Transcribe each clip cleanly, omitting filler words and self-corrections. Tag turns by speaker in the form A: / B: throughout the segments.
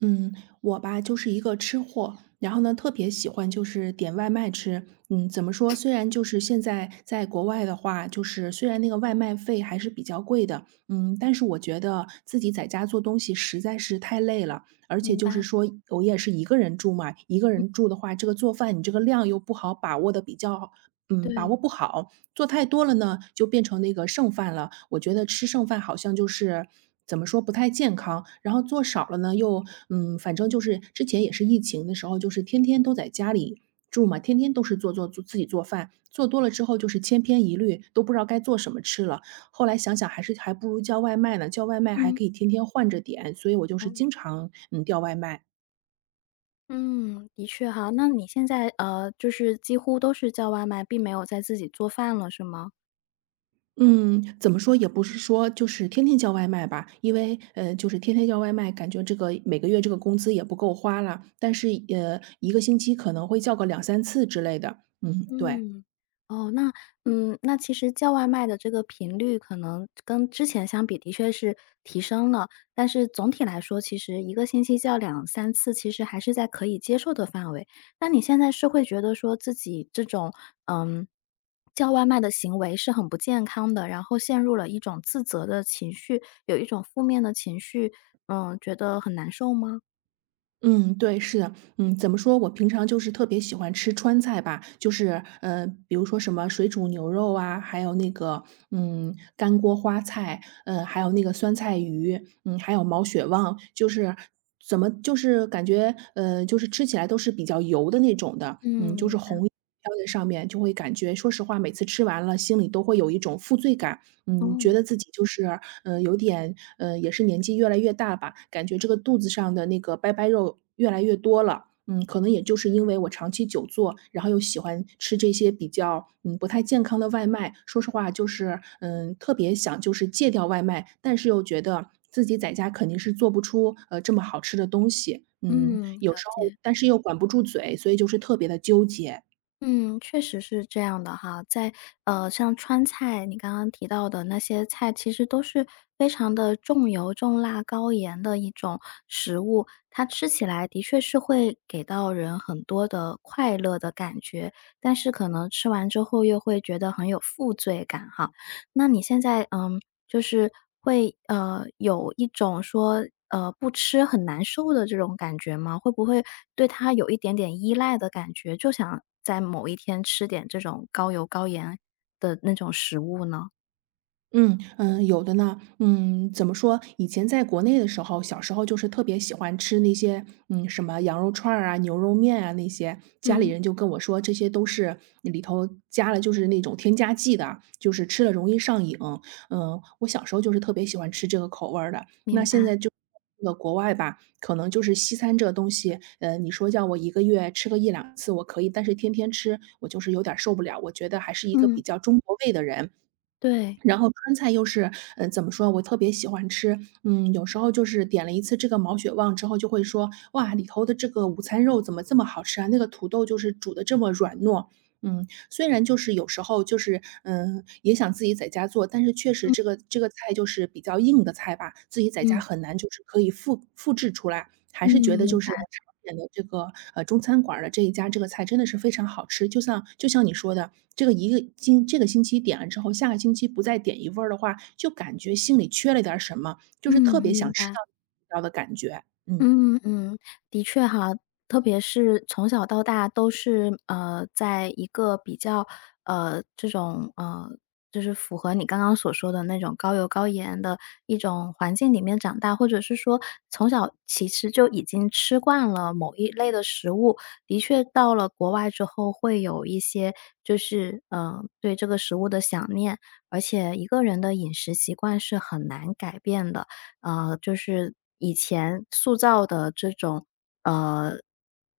A: 嗯，我吧就是一个吃货，然后呢特别喜欢就是点外卖吃。怎么说？虽然就是现在在国外的话，就是虽然那个外卖费还是比较贵的，但是我觉得自己在家做东西实在是太累了，而且
B: 明
A: 就是
B: 白，
A: 说我也是一个人住嘛，一个
B: 嗯，
A: 人住的话，这个做饭你这个量又不好把握的比较，把
B: 对，
A: 握不好，做太多了呢，就变成那个剩饭了。我觉得吃剩饭好像就是怎么说不太健康，然后做少了呢，又反正就是之前也是疫情的时候，就是天天都在家里住嘛，天天都是做自己做饭，做多了之后就是千篇一律，都不知道该做什么吃了。后来想想还是还不如叫外卖呢，叫外卖还
B: 嗯。
A: 可以天天换着点，所以我就是
B: 哦，
A: 经常叫外卖。
B: 嗯，的确哈。那你现在，就是几乎都是叫外卖，并没有在自己做饭了，是吗？
A: 嗯，怎么说也不是说就是天天叫外卖吧，因为就是天天叫外卖，感觉这个每个月这个工资也不够花了。但是一个星期可能会叫个两三次之类的。嗯，对。
B: 嗯，哦，那其实叫外卖的这个频率可能跟之前相比的确是提升了，但是总体来说，其实一个星期叫两三次，其实还是在可以接受的范围。那你现在是会觉得说自己这种，嗯，叫外卖的行为是很不健康的，然后陷入了一种自责的情绪，有一种负面的情绪，觉得很难受吗？
A: 嗯，对，是的，怎么说，我平常就是特别喜欢吃川菜吧，就是，比如说什么水煮牛肉啊，还有那个，干锅花菜，还有那个酸菜鱼，还有毛血旺，就是怎么就是感觉，就是吃起来都是比较油的那种的，
B: 嗯，明白。
A: 飘在上面，就会感觉说实话，每次吃完了心里都会有一种负罪感，觉
B: 哦，
A: 得自己就是，有点，也是年纪越来越大吧，感觉这个肚子上的那个掰掰肉越来越多了。可能也就是因为我长期久坐，然后又喜欢吃这些比较，不太健康的外卖。说实话就是，特别想就是戒掉外卖，但是又觉得自己在家肯定是做不出，这么好吃的东西。嗯，
B: 嗯，
A: 有
B: 了
A: 时候
B: 解。
A: 但是又管不住嘴，所以就是特别的纠结。
B: 嗯，确实是这样的哈，像川菜，你刚刚提到的那些菜，其实都是非常的重油、重辣、高盐的一种食物，它吃起来的确是会给到人很多的快乐的感觉，但是可能吃完之后又会觉得很有负罪感哈。那你现在，就是会，有一种说，不吃很难受的这种感觉吗？会不会对它有一点点依赖的感觉，就想在某一天吃点这种高油高盐的那种食物呢？
A: 嗯嗯，有的呢。嗯，怎么说？以前在国内的时候，小时候就是特别喜欢吃那些，什么羊肉串儿啊、牛肉面啊那些。家里
B: 嗯，
A: 人就跟我说，这些都是里头加了就是那种添加剂的，就是吃了容易上瘾。我小时候就是特别喜欢吃这个口味儿的。那
B: 明
A: 现
B: 白。
A: 在就这个国外吧，可能就是西餐这个东西，你说叫我一个月吃个一两次我可以，但是天天吃我就是有点儿受不了。我觉得还是一个
B: 嗯，
A: 比较中国味的人，
B: 对。
A: 然后川菜又是，怎么说，我特别喜欢吃，有时候就是点了一次这个毛血旺之后，就会说，哇，里头的这个午餐肉怎么这么好吃啊？那个土豆就是煮的这么软糯。虽然就是有时候就是，也想自己在家做，但是确实
B: 嗯，
A: 这个菜就是比较硬的菜吧，自己在家
B: 嗯，
A: 很难就是可以复制出来，还
B: 嗯，
A: 是觉得
B: 明
A: 就
B: 白，
A: 是我常点的这个，中餐馆儿的这一家这个菜真的是非常好吃，就像你说的，这个一个星这个星期点了之后，下个星期不再点一份儿的话，就感觉心里缺了点儿什么，就
B: 嗯，
A: 是特别
B: 明
A: 想吃
B: 白。
A: 到的感觉。嗯，
B: 嗯嗯，的确哈，特别是从小到大都是在一个比较这种就是符合你刚刚所说的那种高油高盐的一种环境里面长大，或者是说从小其实就已经吃惯了某一类的食物，的确到了国外之后会有一些就是对这个食物的想念，而且一个人的饮食习惯是很难改变的。就是以前塑造的这种呃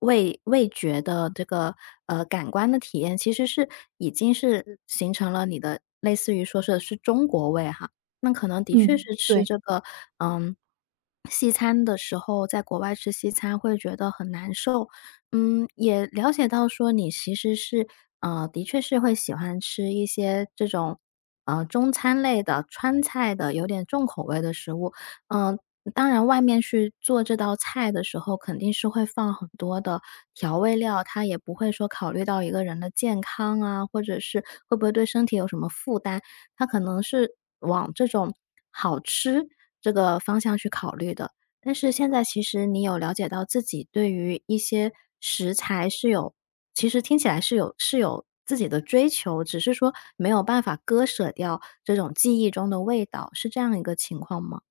B: 味觉的这个感官的体验，其实是已经是形成了你的类似于说是中国味哈。那可能的确
A: 嗯，
B: 是吃
A: 对。
B: 这个嗯西餐的时候，在国外吃西餐会觉得很难受。嗯，也了解到说你其实的确是会喜欢吃一些这种。中餐类的、川菜的，有点重口味的食物，嗯，当然外面去做这道菜的时候，肯定是会放很多的调味料，它也不会说考虑到一个人的健康啊，或者是会不会对身体有什么负担，它可能是往这种好吃这个方向去考虑的。但是现在其实你有了解到自己对于一些食材其实听起来是有自己的追求，只是说没有办法割舍掉这种记忆中的味道，是这样一个情况吗？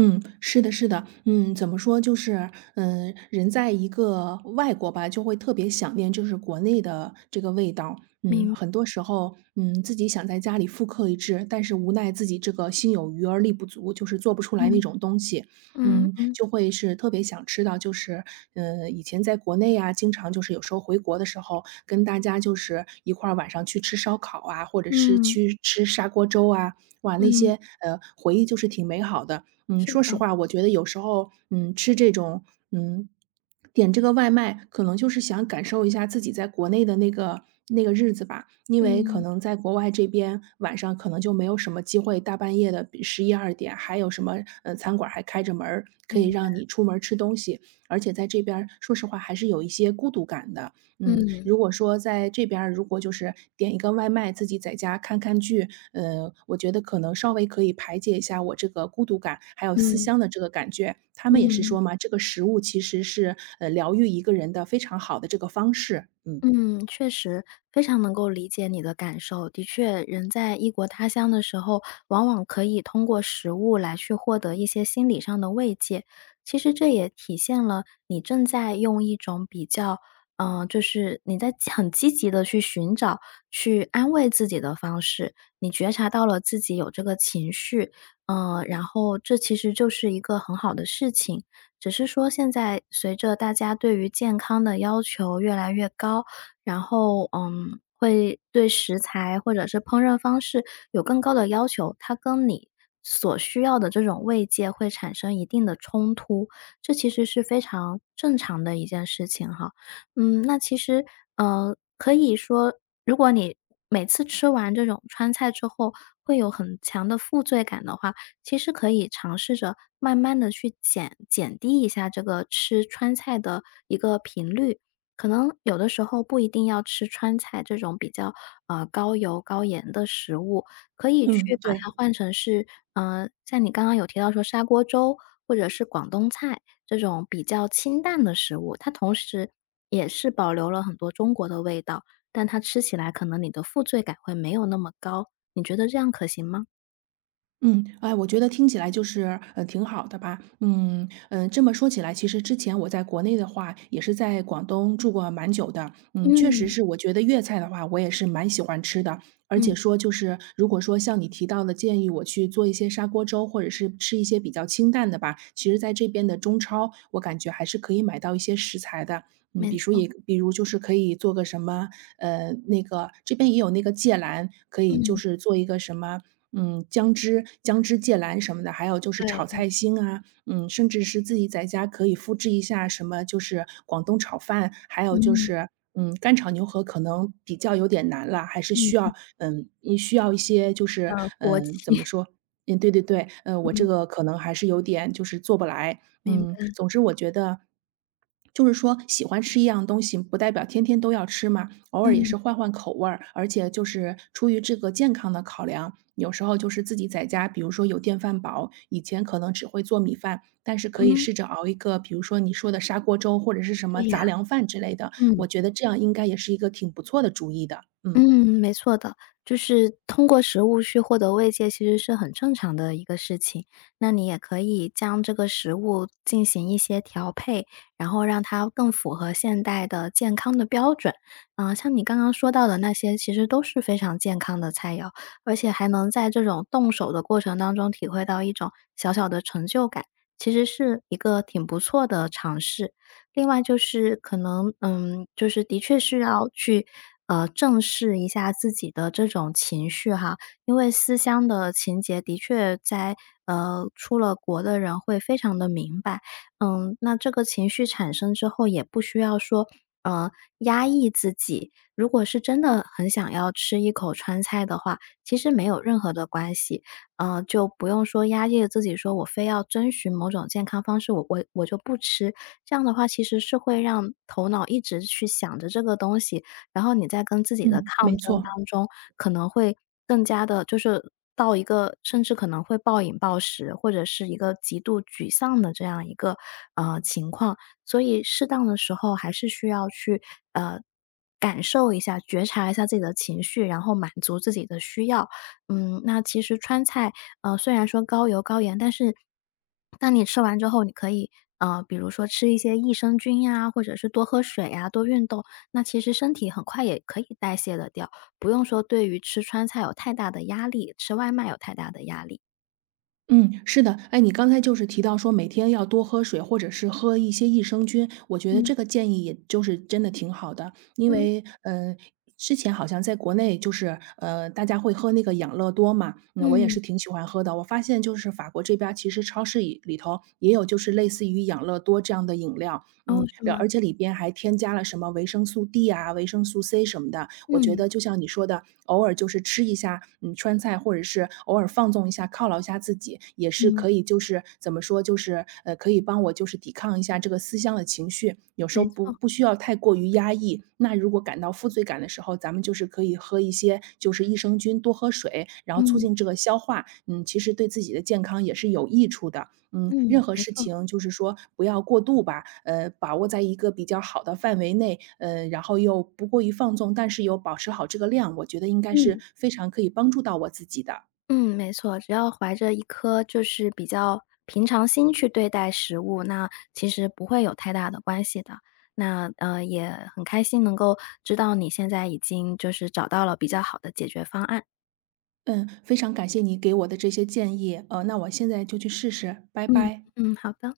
A: 嗯，是的，是的，怎么说，就是，人在一个外国吧，就会特别想念，就是国内的这个味道。很多时候，自己想在家里复刻一制，但是无奈自己这个心有余而力不足，就是做不出来那
B: 嗯
A: 种东西。
B: 嗯嗯
A: 就会是特别想吃到，就是，以前在国内啊，经常就是有时候回国的时候，跟大家就是一块儿晚上去吃烧烤啊，或者是
B: 嗯
A: 去吃砂锅粥啊，哇，那
B: 嗯，
A: 些回忆就是挺美好的。
B: 是
A: 说实
B: 的，
A: 话，我觉得有时候，吃这种，嗯，点这个外卖，可能就是想感受一下自己在国内的那个日子吧。因为可
B: 嗯，
A: 能在国外这边，晚上可能就没有什么机会，大半夜的十一二点，还有什么餐馆还开着门儿，可以
B: 明白，
A: 让你出门儿吃东西。而且在这边儿，说实话还是有一些孤独感的。
B: 嗯
A: 如果说在这边儿，如果就是点一个外卖，自己在家看看剧，我觉得可能稍微可以排解一下我这个孤独感，还有思
B: 嗯
A: 乡的这个感觉。他们也是
B: 嗯。
A: 说嘛，这个食物其实是，疗愈一个人的非常好的这个方式。嗯，
B: 嗯，确实，非常能够理解你的感受。的确，人在异国他乡的时候，往往可以通过食物来去获得一些心理上的慰藉。其实这也体现了你正在用一种比较，就是你在很积极的去寻找、去安慰自己的方式。你觉察到了自己有这个情绪，然后这其实就是一个很好的事情。只是说，现在随着大家对于健康的要求越来越高，然后，会对食材或者是烹饪方式有更高的要求，它跟你所需要的这种慰藉会产生一定的冲突，这其实是非常正常的一件事情哈。嗯，那其实，可以说，如果你每次吃完这种川菜之后会有很强的负罪感的话，其实可以尝试着慢慢的去减低一下这个吃川菜的一个频率。可能有的时候不一定要吃川菜这种比较，高油高盐的食物，可以去
A: 嗯，
B: 把
A: 对。
B: 它换成是，像你刚刚有提到说砂锅粥或者是广东菜这种比较清淡的食物，它同时也是保留了很多中国的味道，但它吃起来可能你的负罪感会没有那么高，你觉得这样可行吗？
A: 嗯，哎，我觉得听起来就是，挺好的吧。嗯，嗯，这么说起来，其实之前我在国内的话，也是在广东住过蛮久的。嗯，确实
B: 嗯，
A: 是我觉得粤菜的话，我也是蛮喜欢吃的。而
B: 嗯，
A: 且说就是，如果说像你提到的建议我去做一些砂锅粥，或者是吃一些比较清淡的吧，其实在这边的中超，我感觉还是可以买到一些食材的。
B: 没
A: 比如
B: 错，
A: 也比如就是可以做个什么，那个这边也有那个芥兰，可以就
B: 嗯，
A: 是做一个什么姜汁、姜汁芥兰什么的，还有就是炒
B: 对。
A: 菜心啊，甚至是自己在家可以复制一下什么，就是广东炒饭，还有就
B: 嗯，
A: 是，干炒牛河可能比较有点难了，还是需
B: 嗯。
A: 要，也需要一些就是，
B: 要国际。
A: 怎么 说？嗯，对对对，我这
B: 嗯，
A: 个可能还是有点就是做不来，
B: 明白。
A: 总之我觉得，就是说喜欢吃一样东西，不代表天天都要吃嘛，偶尔也
B: 嗯，
A: 是换换口味儿，而且就是出于这个健康的考量，有时候就是自己在家，比如说有电饭煲，以前可能只会做米饭，但是可以
B: 嗯，
A: 试着熬一个，比如说你说的砂锅粥或者是什么
B: 对呀。
A: 杂粮饭之类的，
B: 嗯，
A: 我觉得这样应该也是一个挺不错的主意的。
B: 嗯，
A: 嗯
B: 没错的，就是通过食物去获得慰藉，其实是很正常的一个事情。那你也可以将这个食物进行一些调配，然后让它更符合现代的健康的标准。嗯、像你刚刚说到的那些，其实都是非常健康的菜肴，而且还能在这种动手的过程当中体会到一种小小的成就感，其实是一个挺不错的尝试。另外就是可能，就是的确是要去，正视一下自己的这种情绪哈，因为思乡的情节的确在，出了国的人会非常的明白。嗯，那这个情绪产生之后也不需要说，呃，压抑自己，如果是真的很想要吃一口川菜的话，其实没有任何的关系，就不用说压抑自己说我非要遵循某种健康方式，我就不吃。这样的话其实是会让头脑一直去想着这个东西，然后你在跟自己的
A: 嗯，
B: 抗
A: 没
B: 争
A: 错。
B: 当中，可能会更加的，就是到一个甚至可能会暴饮暴食，或者是一个极度沮丧的这样一个，情况。所以适当的时候还是需要去，呃，感受一下，觉察一下自己的情绪，然后满足自己的需要。嗯，那其实川菜，虽然说高油高盐，但是当你吃完之后，你可以，比如说吃一些益生菌呀，或者是多喝水呀，多运动，那其实身体很快也可以代谢的掉，不用说对于吃川菜有太大的压力，吃外卖有太大的压力。
A: 嗯，是的，哎，你刚才就是提到说每天要多喝水，或者是喝一些益生菌，我觉得
B: 嗯，
A: 这个建议也就是真的挺好的，因
B: 嗯，
A: 为之前好像在国内就是大家会喝那个养乐多嘛，那我也
B: 嗯，
A: 是挺喜欢喝的。我发现就是法国这边儿其实超市里头也有就是类似于养乐多这样的饮料，
B: 哦，是
A: 了
B: 吗？
A: 而且里边还添加了什么维生素 D 啊、维生素 C 什么的。我觉
B: 嗯，
A: 得就像你说的，偶尔就是吃一下，川菜或者是偶尔放纵一下、犒劳一下自己，也是
B: 嗯，
A: 可以就是怎么说，就是可以帮我就是抵抗一下这个思乡的情绪。有时候
B: 没
A: 不
B: 错，
A: 不需要太过于压抑。那如果感到负罪感的时候，咱们就是可以喝一些就是益生菌，多喝水，然后促
B: 嗯，
A: 进这个消化。嗯，其实对自己的健康也是有益处的。
B: 嗯，
A: 任何
B: 没
A: 事
B: 错，
A: 情就是说不要过度吧，把握在一个比较好的范围内，然后又不过于放纵，但是又保持好这个量，我觉得应该是
B: 嗯。
A: 非常可以帮助到我自己的。
B: 嗯，没错，只要怀着一颗就是比较平常心去对待食物，那其实不会有太大的关系的。那也很开心能够知道你现在已经就是找到了比较好的解决方案。
A: 嗯，非常感谢你给我的这些建议，那我现在就去试试，拜
B: 嗯
A: 拜。
B: 嗯，好的。